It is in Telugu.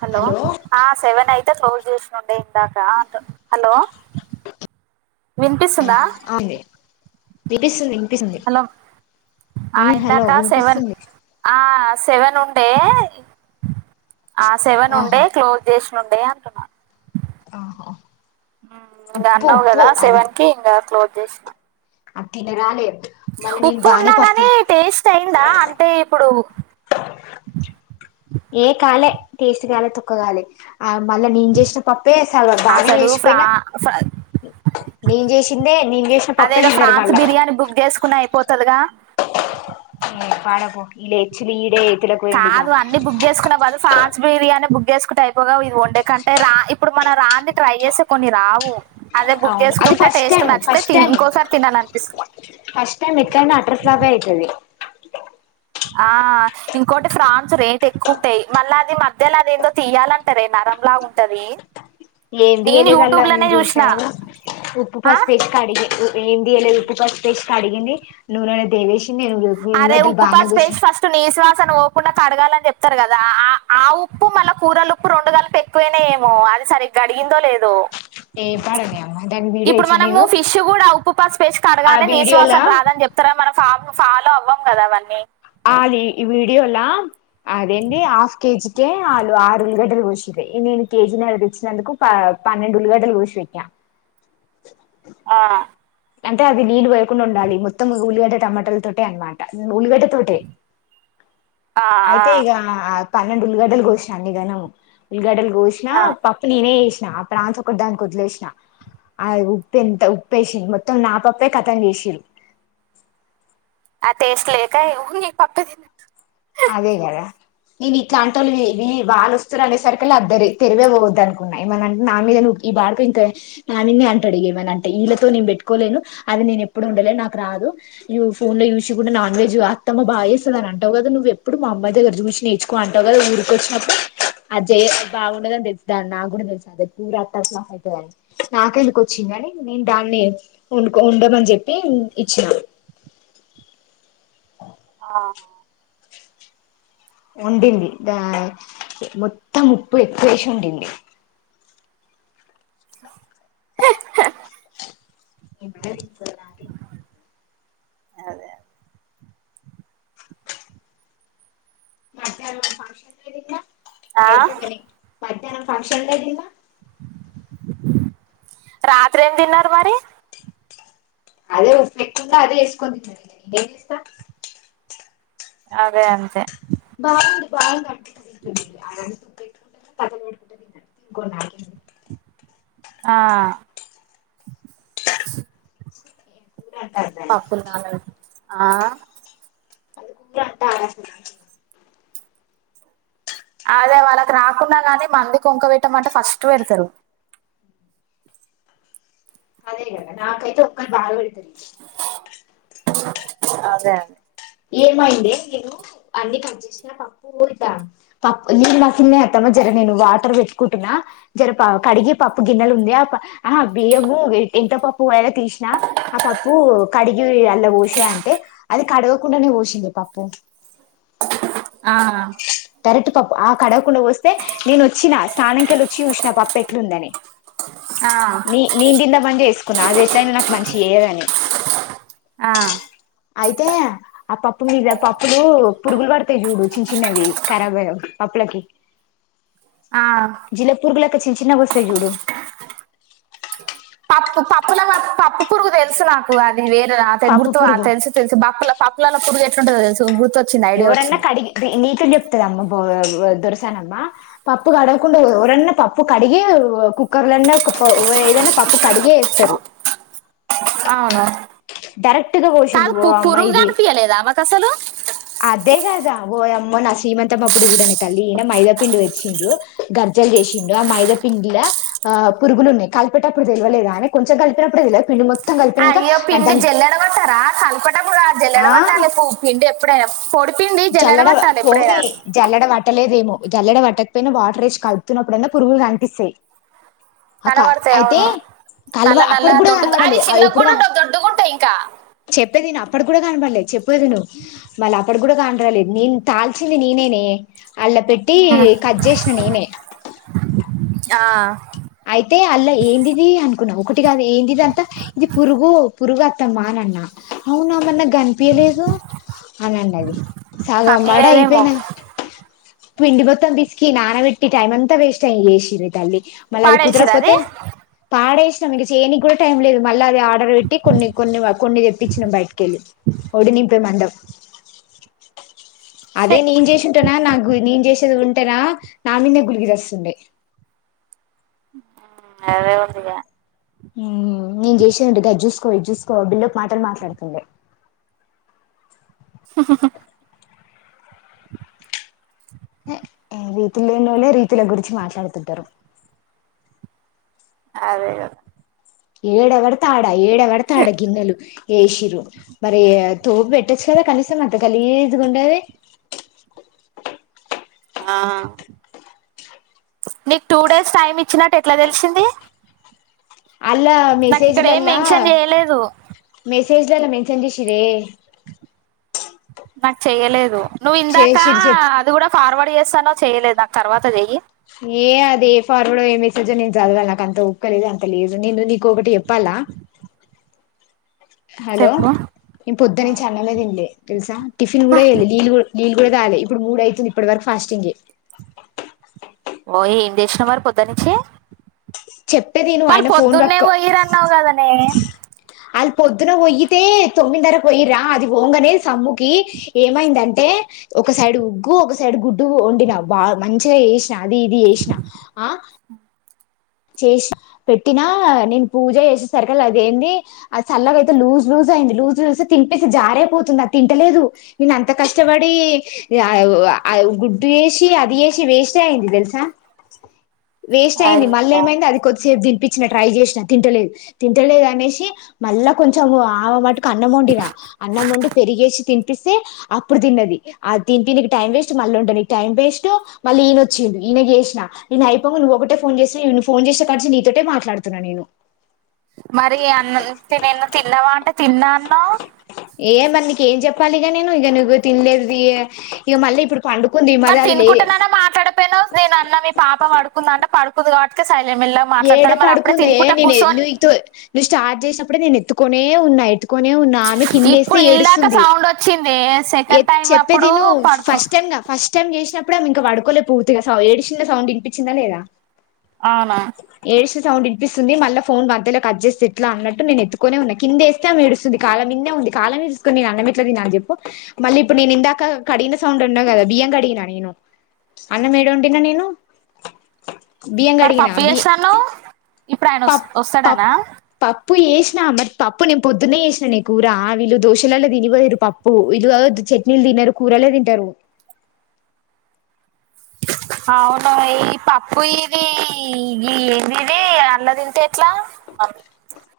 హలో ఆ సెవెన్ అయితే క్లోజ్ చేస్ ఉండే దాకా అంతా హలో వినిపిస్తుందా అవుంది వినిపిస్తుంది వినిపిస్తుంది హలో ఆ హలో ఇందాక సెవన్ వినిపిస్తుంది ఆ సెవెన్ ఉండే ఆ సెవెన్ ఆహా ఉండే క్లోజ్ చేసి ఉండే అంటున్న ఆహా హమ్ ఇంగా ఉప్పు అన్నావు ఉప్పు కదా సెవెన్ కి ఇంగా క్లోజ్ చేసినా ఆది తినరాలే మళ్ళీ నేను ఉప్పు బానే ఉన్నా పప్పు కాని టేస్ట్ అయిందా అంటే ఇప్పుడు ఏకా కాలే టెస్ట్ కాలే తొక్కగాలే ఆ మళ్ళా నేను చేసిన పప్పే సార్ బాగా అసలు ఫ్రా చేసిపోయినా నేను చేసిందే నేను చేసిన పప్పే అదేదో తిన్నారు ఫ్రాన్స్ మళ్ళా బిర్యానీ బుక్ చేసుకున్నా అయిపోతదిగా [unintelligible] కాదు అన్నీ బుక్ చేసుకున్నా బదులు ప్రాన్స్ బిర్యానీ బుక్ బుక్ చేసుకుంటే అయిపో గా ఇది వన్డే కంటే రా ఇప్పుడు మన రాంది ట్రై చేసి కొన్ని రావు అదే బుక్ అవును అది చేసుకుంటే ఫస్ట్ టేస్ట్ టైం నచ్చితే ఫస్ట్ తిని టైం ఇంకోసారి తినాలనిపిస్తుంది ఫస్ట్ టైం ఎట్లయినా అటర్ ఫ్లాపే అయితది ఆ ఇంకోటి ఫ్రాన్స్ రేట్ ఎక్కువ ఉంటాయి మళ్ళా అది మధ్యలో అదేందో తీయాలంటారే నరంలా ఉంటది ఏంది నేను ఎయ్యలేదన్న యూట్యూబ్ లోనే నేను చూసిన చూసినా కదూ ఉప్పు ఆ పసుపు వేసి కడిగి ఏంది ఎయ్యలేదు ఉప్పు పసుపు వేసి కడిగింది నూనెలో దేవేసి అరే ఉప్పు పసుపేసి ఫస్ట్ నీసు వాసన పో కుండా కడగాలని చెప్తారు కదా ఆ ఆ ఉప్పు మళ్ళా కూరల ఉప్పు రెండు గలిపి ఎక్కువ అయినాయో ఏమో అది సరిగ్గ కడిగిందో లేదు ఏం పాడనే అమ్మ దాని వీడియో ఇప్పుడు ఇచ్చిన మనము నేను ఫిష్ కూడా ఉప్పు పసుపు వేసి క ఆ కడగాలె నిశు వీడియోలా వాసన రాదని చెప్తారా మన ఫామ్ స అవ్వం కదా అవన్నీ ఆ ఈ వీడియోలా అదేండి హాఫ్ కేజీ కే ఆలు ఆరు ఉల్లిగడ్డలు కోసిండ్రు నేను కేజీ నర్రా తెచ్చినందుకు ప పన్నెండు ఉల్లిగడ్డలు కోసిపెట్టిన ఆ అంటే అది నీళ్లు పొయ్యకుండ ఉండాలి మొత్తం ఉల్లిగడ్డ టమోటాల తోటే అన్నమాట ఉల్లిగడ్డ తోటే ఆ ఆ, అయితే ఈగా పన్నెండు ఉల్లిగడ్డలు కోసిన అన్నిగనము ఉల్లిగడ్డలు బోసిన ఆ. పప్పు నేనే చేసి ఆ ప్రాంతం ఒకటి దానికి వదిలేసిన ఆ ఉప్ప ఎంత ఉప్పేసిన మ మొత్తం నా పప్పే కథం చేసిడ్లు ఆ టెస్ట్ లెక హు హి హి పాపే అదే గద ఇది తంటలు ఇవి వాళ్లు స్ స ర అండేసరికిళ్ అద్దరి తెరివే పోవద్దు అనుకున్నా ఏమ అంటే నా మీదవ ఈ బాడకి ఇంకా నానిని అంట అడిగ ఏమ అంటే వీళ్తోేను పెట్టుకోలేను అది నేను ఎప్పుడు ఉండలే నాకు రాదు ఫోన్ లో చూసుకుంటా నాన్ వెజ్ అత్తమ్మ బాగాచేస్తుంది అని అంటావు కదా నువ్వు ఇప్పుడు మా అమ్మాయి దగ్గర చూసిి నేర్చుకోని అంటావు కదా ఊరిక వచ్చినప్పుడు అ జయ బాగుండదుని తెలుసు దాన్ని నాకు కూడా తెలుస అదే ఊర అట్టార్ ప్లాప్ అవుతుందిని నాకెందుకు వచ్చిందిని నేను దాన్ని ఉం ఉండమని చెప్పి ఇచ్చినాను ఆ ఉండింది ద మొత్తం ఉప్పు ఎక్కువ వేసి ఉండింది హే హా ఎంట తీస్కో రా అని అదే అ మధ్యానం ఫంక్షన్ ఉన్న దేట్ల ఆ? అయితే గానీ మధ్యాహ్నం ఫంక్షన్ల తిన్నా [inaudible] రాత్రి ఏం తిన్నారు మరి అదే ఉప్పేకున్నా అదే వేసుకొని తిన్నా అది అంతే బాగుంది బాగున్నా [inaudible] [inaudible] [unintelligible] ఆ కూర అంటారు దాన్ని పాప్పున్నాాల ఆ అన్ని అంత అదే వాళ్ళకి రాకుండా కానీ మంది కొంక పెట్టమంటే ఫస్ట్ పెడతారు అదే కదా నాకైతే ఒక్కలు బాగా పెడుతరు ఆధా ఏమైంది నేను అన్ని కట్ చేసిన పప్పు ఇద్ద పప్పు నిరు మాకిన్న అత్తామా జర నేను వాటర్ పెట్టుకుంటున్నా జర కడిగ పప్పు గిన్నెలు ఉంది ఆ ఆ బియ్యము వె ఎంత ప [inaudible] పోయె తీసిన ఆ పప్పు కడిగి అల్ల పోసా అంటే అది కడు కుండానే పోసింది పప్పు ఆహా కరెక్ట్ పప్పు ఆ కడగకుండా పోస్తే నేను వచ్చినా స్నానంకెళ్ళ వచ్చి చూసిన పప్పు ఎట్ల ఉందని ఆ నె నేను తిందమని చేసుకున్న నాది ఎట్లయినా నాకు మంచి చేయదని అ అయితే ఆ పప్పు మీద పప్పులు పురుగులు పడతాయి చూడు చిన్న చిన్నవి ఖరాబ్ పప్పులకి ఆ జిల పురుగు లెక్క చిన్న చిన్న గా వస్తాయి చూడు పప్పు పప్పుల పప్పు పురుగు తెలుసు నాకు అ ది వేరు అ తె పప్పు గుర్తు ప పురుగు తెలుసు తెలుసు పప్పుల పప్పు ప్పు లల్లో పురుగు ఎట్లుంటదో తెలుసు. గుర్ ఏవరన్నా కడిగి ని నీ చెప్తదమ్మ బొ బొ దొరసానమ్మ పప్పు కడగకుండా ఎవరన్నా పప్పు కడిగి కుక్కర్ లన్న ఏదైన పప్పు కడిగె వేస్తరు అవును డైరెక్ట్ గా పోసిం పు పురుగు కనిపియలేదా ఆమెకు అసలు అదే కదా ఓయమ్మో నా శ్రీమంతమ్మప్పుడు కూడా నే తల్లి ఈన మైదాపిండి తెచ్చిండు గర్జలు చేసిండు ఆ మైదాపిండిల ఆ పురుగులు ఉన్నాయి. కలిపేటప్పుడు తెలువలేదా నే కొంచెం కలిపినప్పుడు తెలువుదా పిండి మొత్తం కలిపినాక అయ్యో పిండి దాని జల్లెడ వట్టారా కలిపే టప్పుడు కాదు జల్లెడ ఆ వట్టాలి పు పిండి ఎప్పుడు పొడి పిండి జల్లడ వ జల్లెడబట్టాలి పోనీ ఎప్పుడైనా జల్లడ వట్ ఆత్త లేదేమో జల్లెడ వట్టకపోయినా వాటర్ ఏసి కలుపుతున్నప్పుడన్న పురుగులు కనిపిస్తాయి. అక కనబడతాయి. అయితే అవును కలవ నల్ల నల్ల అప్పటికి కూడా దొడ్డు కనబడాలి అవి చిన్న ఎప్పుడు గుడా ఉంటవ్ దొడ్డగ ఉంటాయి. ఇంకా అప్పుడి గుడా కనపడలే. చెప్పలే విను మళ్ళ అప్పుడి గుడా లే నీన్ తాల్చింది నేనే నే అల పెట్టి కట్ చేసిన నేనే ఆ టిది ఏంటీ ది అంతా ఇది పురుగు పురుగు అత్తమ్మా ఆన్న అవున మరీ నాకు కనిపీయలేదు. అవును అండి అది సాగం కన్ను బాడ లేవేమో అయిపోయినా పిండి బొత్తం బిస్కి నానబట్టి టైమ్ అంతా వేస్ట్ ఆయి చేసిరే తల్లీ మళ్ళ అది పాడేసిరు అది కుదురకపోతే పాడే సిర్ మీ చేయనికి కూడా టైం లేదు. మళ్ళ అది ఆర్డర్ పెట్టి కొన్ని కొన్ని కొన్ని తెప్పించినం బయటికెళ్ళి ఒడి నింపే మందం. ఛే, అదే నేను చేసి ఉంటానా నాకు నేను చేసేది ఉం టేనా నా మీదనేే గునీకి చస్తుండే. అదే ఉందిగా నేను చేసానుంటె గది చూసుకోవ ఇది చూసుకోవ బిల్డపు మాటలు మాట్లాడుతుండే స రీతీ లేనోల్లె రీతుల గురించి మాట్లాడు తుంటారు. అదే గాద ఏడ వడితే అడ్ ఏడ పడతె ఆడ గిన్నెలు ఏసిర్రు మరి తోమీ పెట్ ట్టచ్చు కదా కనీసం కొంచెం గలీజ్ గా ఉండాది. ఆ నీకు టూ డేస్ టైం ఇచ్చినట్టు ఎట్లా తెలిసింది. అల్ల నాకు ఇక్కడ ఏం మెసేజల్ల మెన్షన్ చేయలేదు మెస్ పేజీలాళ్ల మెన్షన్ చేసిర్రే నాకు చెయ్యలేదు నువ్వు ఇందాక చేసిరు చెప్ అది కూడా ఫార్వర్డ్ చేస్తాను చేయలేదు నాకు తర్వాత చెయ్ ఏ అదే ఫార్వర్డ్ ఏ మెసేజో నేను చదవాల నాకు అంత ఉక్కలేదు అంత లేదు నిన్నను నీకు ఒకటి చెప్పాలా హలో చెప్పు ఇ పొద్దునించి అన్నం తినలే తెలుసా టిఫిన్ కూడా చేయలేదు నీళ్ళు కూడా ఇంకా కాలే ఇప్పుడు మూడు అయితుంది ఇప్పటి వరకు ఫాస్టింగే ఓ ఏం చేసినా మరి పొద్దునించి చెప్పేది విను వాళ్ళ ఆయన ఫోన్ పొద్దున్నే పట్టుకో పోయిరన్నావు కదా నే ఆళ్ళు పొద్దున పోయ్యితే తొమ్మిది నరకు పోయిరా అది పోంగనేది సమ్ము ఏమైంది అంటే అంటే ఒక సైడ్ ఉగ్గు ఒక సైడ్ గుడ్డు వండిన బాగా మంచిగా అది ఇది ఏసిన ఆ చేసి పెట్టినా నేను పూజ చేసేసరి కల అదిేంది అది చల్లగా అయితే లూజ్ లూజ్ అయింది లూజ్ లూస్ తినిపేసి జారే పోతుంది అది తింటలేదు నేను అంత కష్టపడి గుడ్డు వేసి అది వేసి వేస్ట్ అయింది తెలుసా వేస్ట్ అయింది మళ్ళీ అయ్యా అది కొద్దిసేపు తినిపించిన ట్రై చేసిన తింటలేదు తింటలేదు అనేసి మళ్ళ కొంచెం ఆమె మటు అన్నమొండి నా అన్నమొండి పెరిగేసి తింట స్తే అప్పుడు తిన్నది ఆ తిని నీకు టైం వేస్ట్ మళ్ళీ ఉంటడు నీకు టైం వేస్ట్ మళ్ళీ ఈయన వచ్చిండు ఈయన చేేసిన నే అయిపోంగ నువ్ ఒకటే ఫోన్ చేిన నిఫ ఫోన్ చేస్తే కడిచ నీతోటే మాట్లాడుతున్నాను నేను మరి అన్నం తిన్నావా అంటే తిన్నా అన్నావ్ పలిగా నేను ఇక నువ్వు తినలేదు ఇక మళ్ళీ ఇప్పుడు పండుకుంది మది మరి అది లే తినుకుంటున్నానా మాట్లాడపోను నేను అన్న మీ పాప పడుకుందా అంట పడుకు కుగాట్ ఏడ పడుకుందే నేను కూర్చొని నువ్వు నువ్వు స్టార్ట్ చేసినప్పుడే నేను ఎత్తుకొనే ఉన్నాయిట్ ఎత్తుకోనే ఉన్నా ఆమె కిందేస్తే ఇప్పుడు ఇందాక ఏడుస్తుంది సౌండ్ వచ్చింది సెకండ్ టైం చెప్పేది అప్పుడు ను పడుకో ఫస్ట్ టైమ్ ఫస్ట్ టైమ్ చేసిన అప్పుడు ఇంకాపడుకోలే పూర్తిగా ఏడ్చిన సౌండ్ ఇనిపించిందా లేదా అవునా ఏసి సౌండ్ ఇనిపిస్తుంది మళ్ళీ ఫోన్ మధ్యల కట్ చేస్తే ఎట్లా అన్నట్టు నేను ఎత్తుకోనే ఉన్నా కిందేస్తే ఆమె ఏేడుస్తుంది కాలం మీదే ఉంది కాలం వేసుకుని నేను అన్నం ఎట్లా అని చెప్పు మళ్ళీ ఇప్పుడు నేను ఇందాక కడిగిన సౌండ్ ఉన్నా కదా బియ్యం కడిగిన నేను అన్నం ఏడ వండినా నేను బియ్యం మరి కడిగినా పప్పు బి చేస్తాను ఇప్పుడు ఆయన వ పప్ పప్ వస్తాడానా పప్పు చేేసినా మరి పప్పు నేను పొద్దున్న చేసినా నే కూర వీళ్ళు దోశలలో తినిపోయిరు పప్పు వీళ్ళు గద చట్నీలు తిినరు కూరలే తింటారు అవును ఈ పప్పు ఇది ఇ ఏంది ఇది అట్ల తింటే ఎట్లా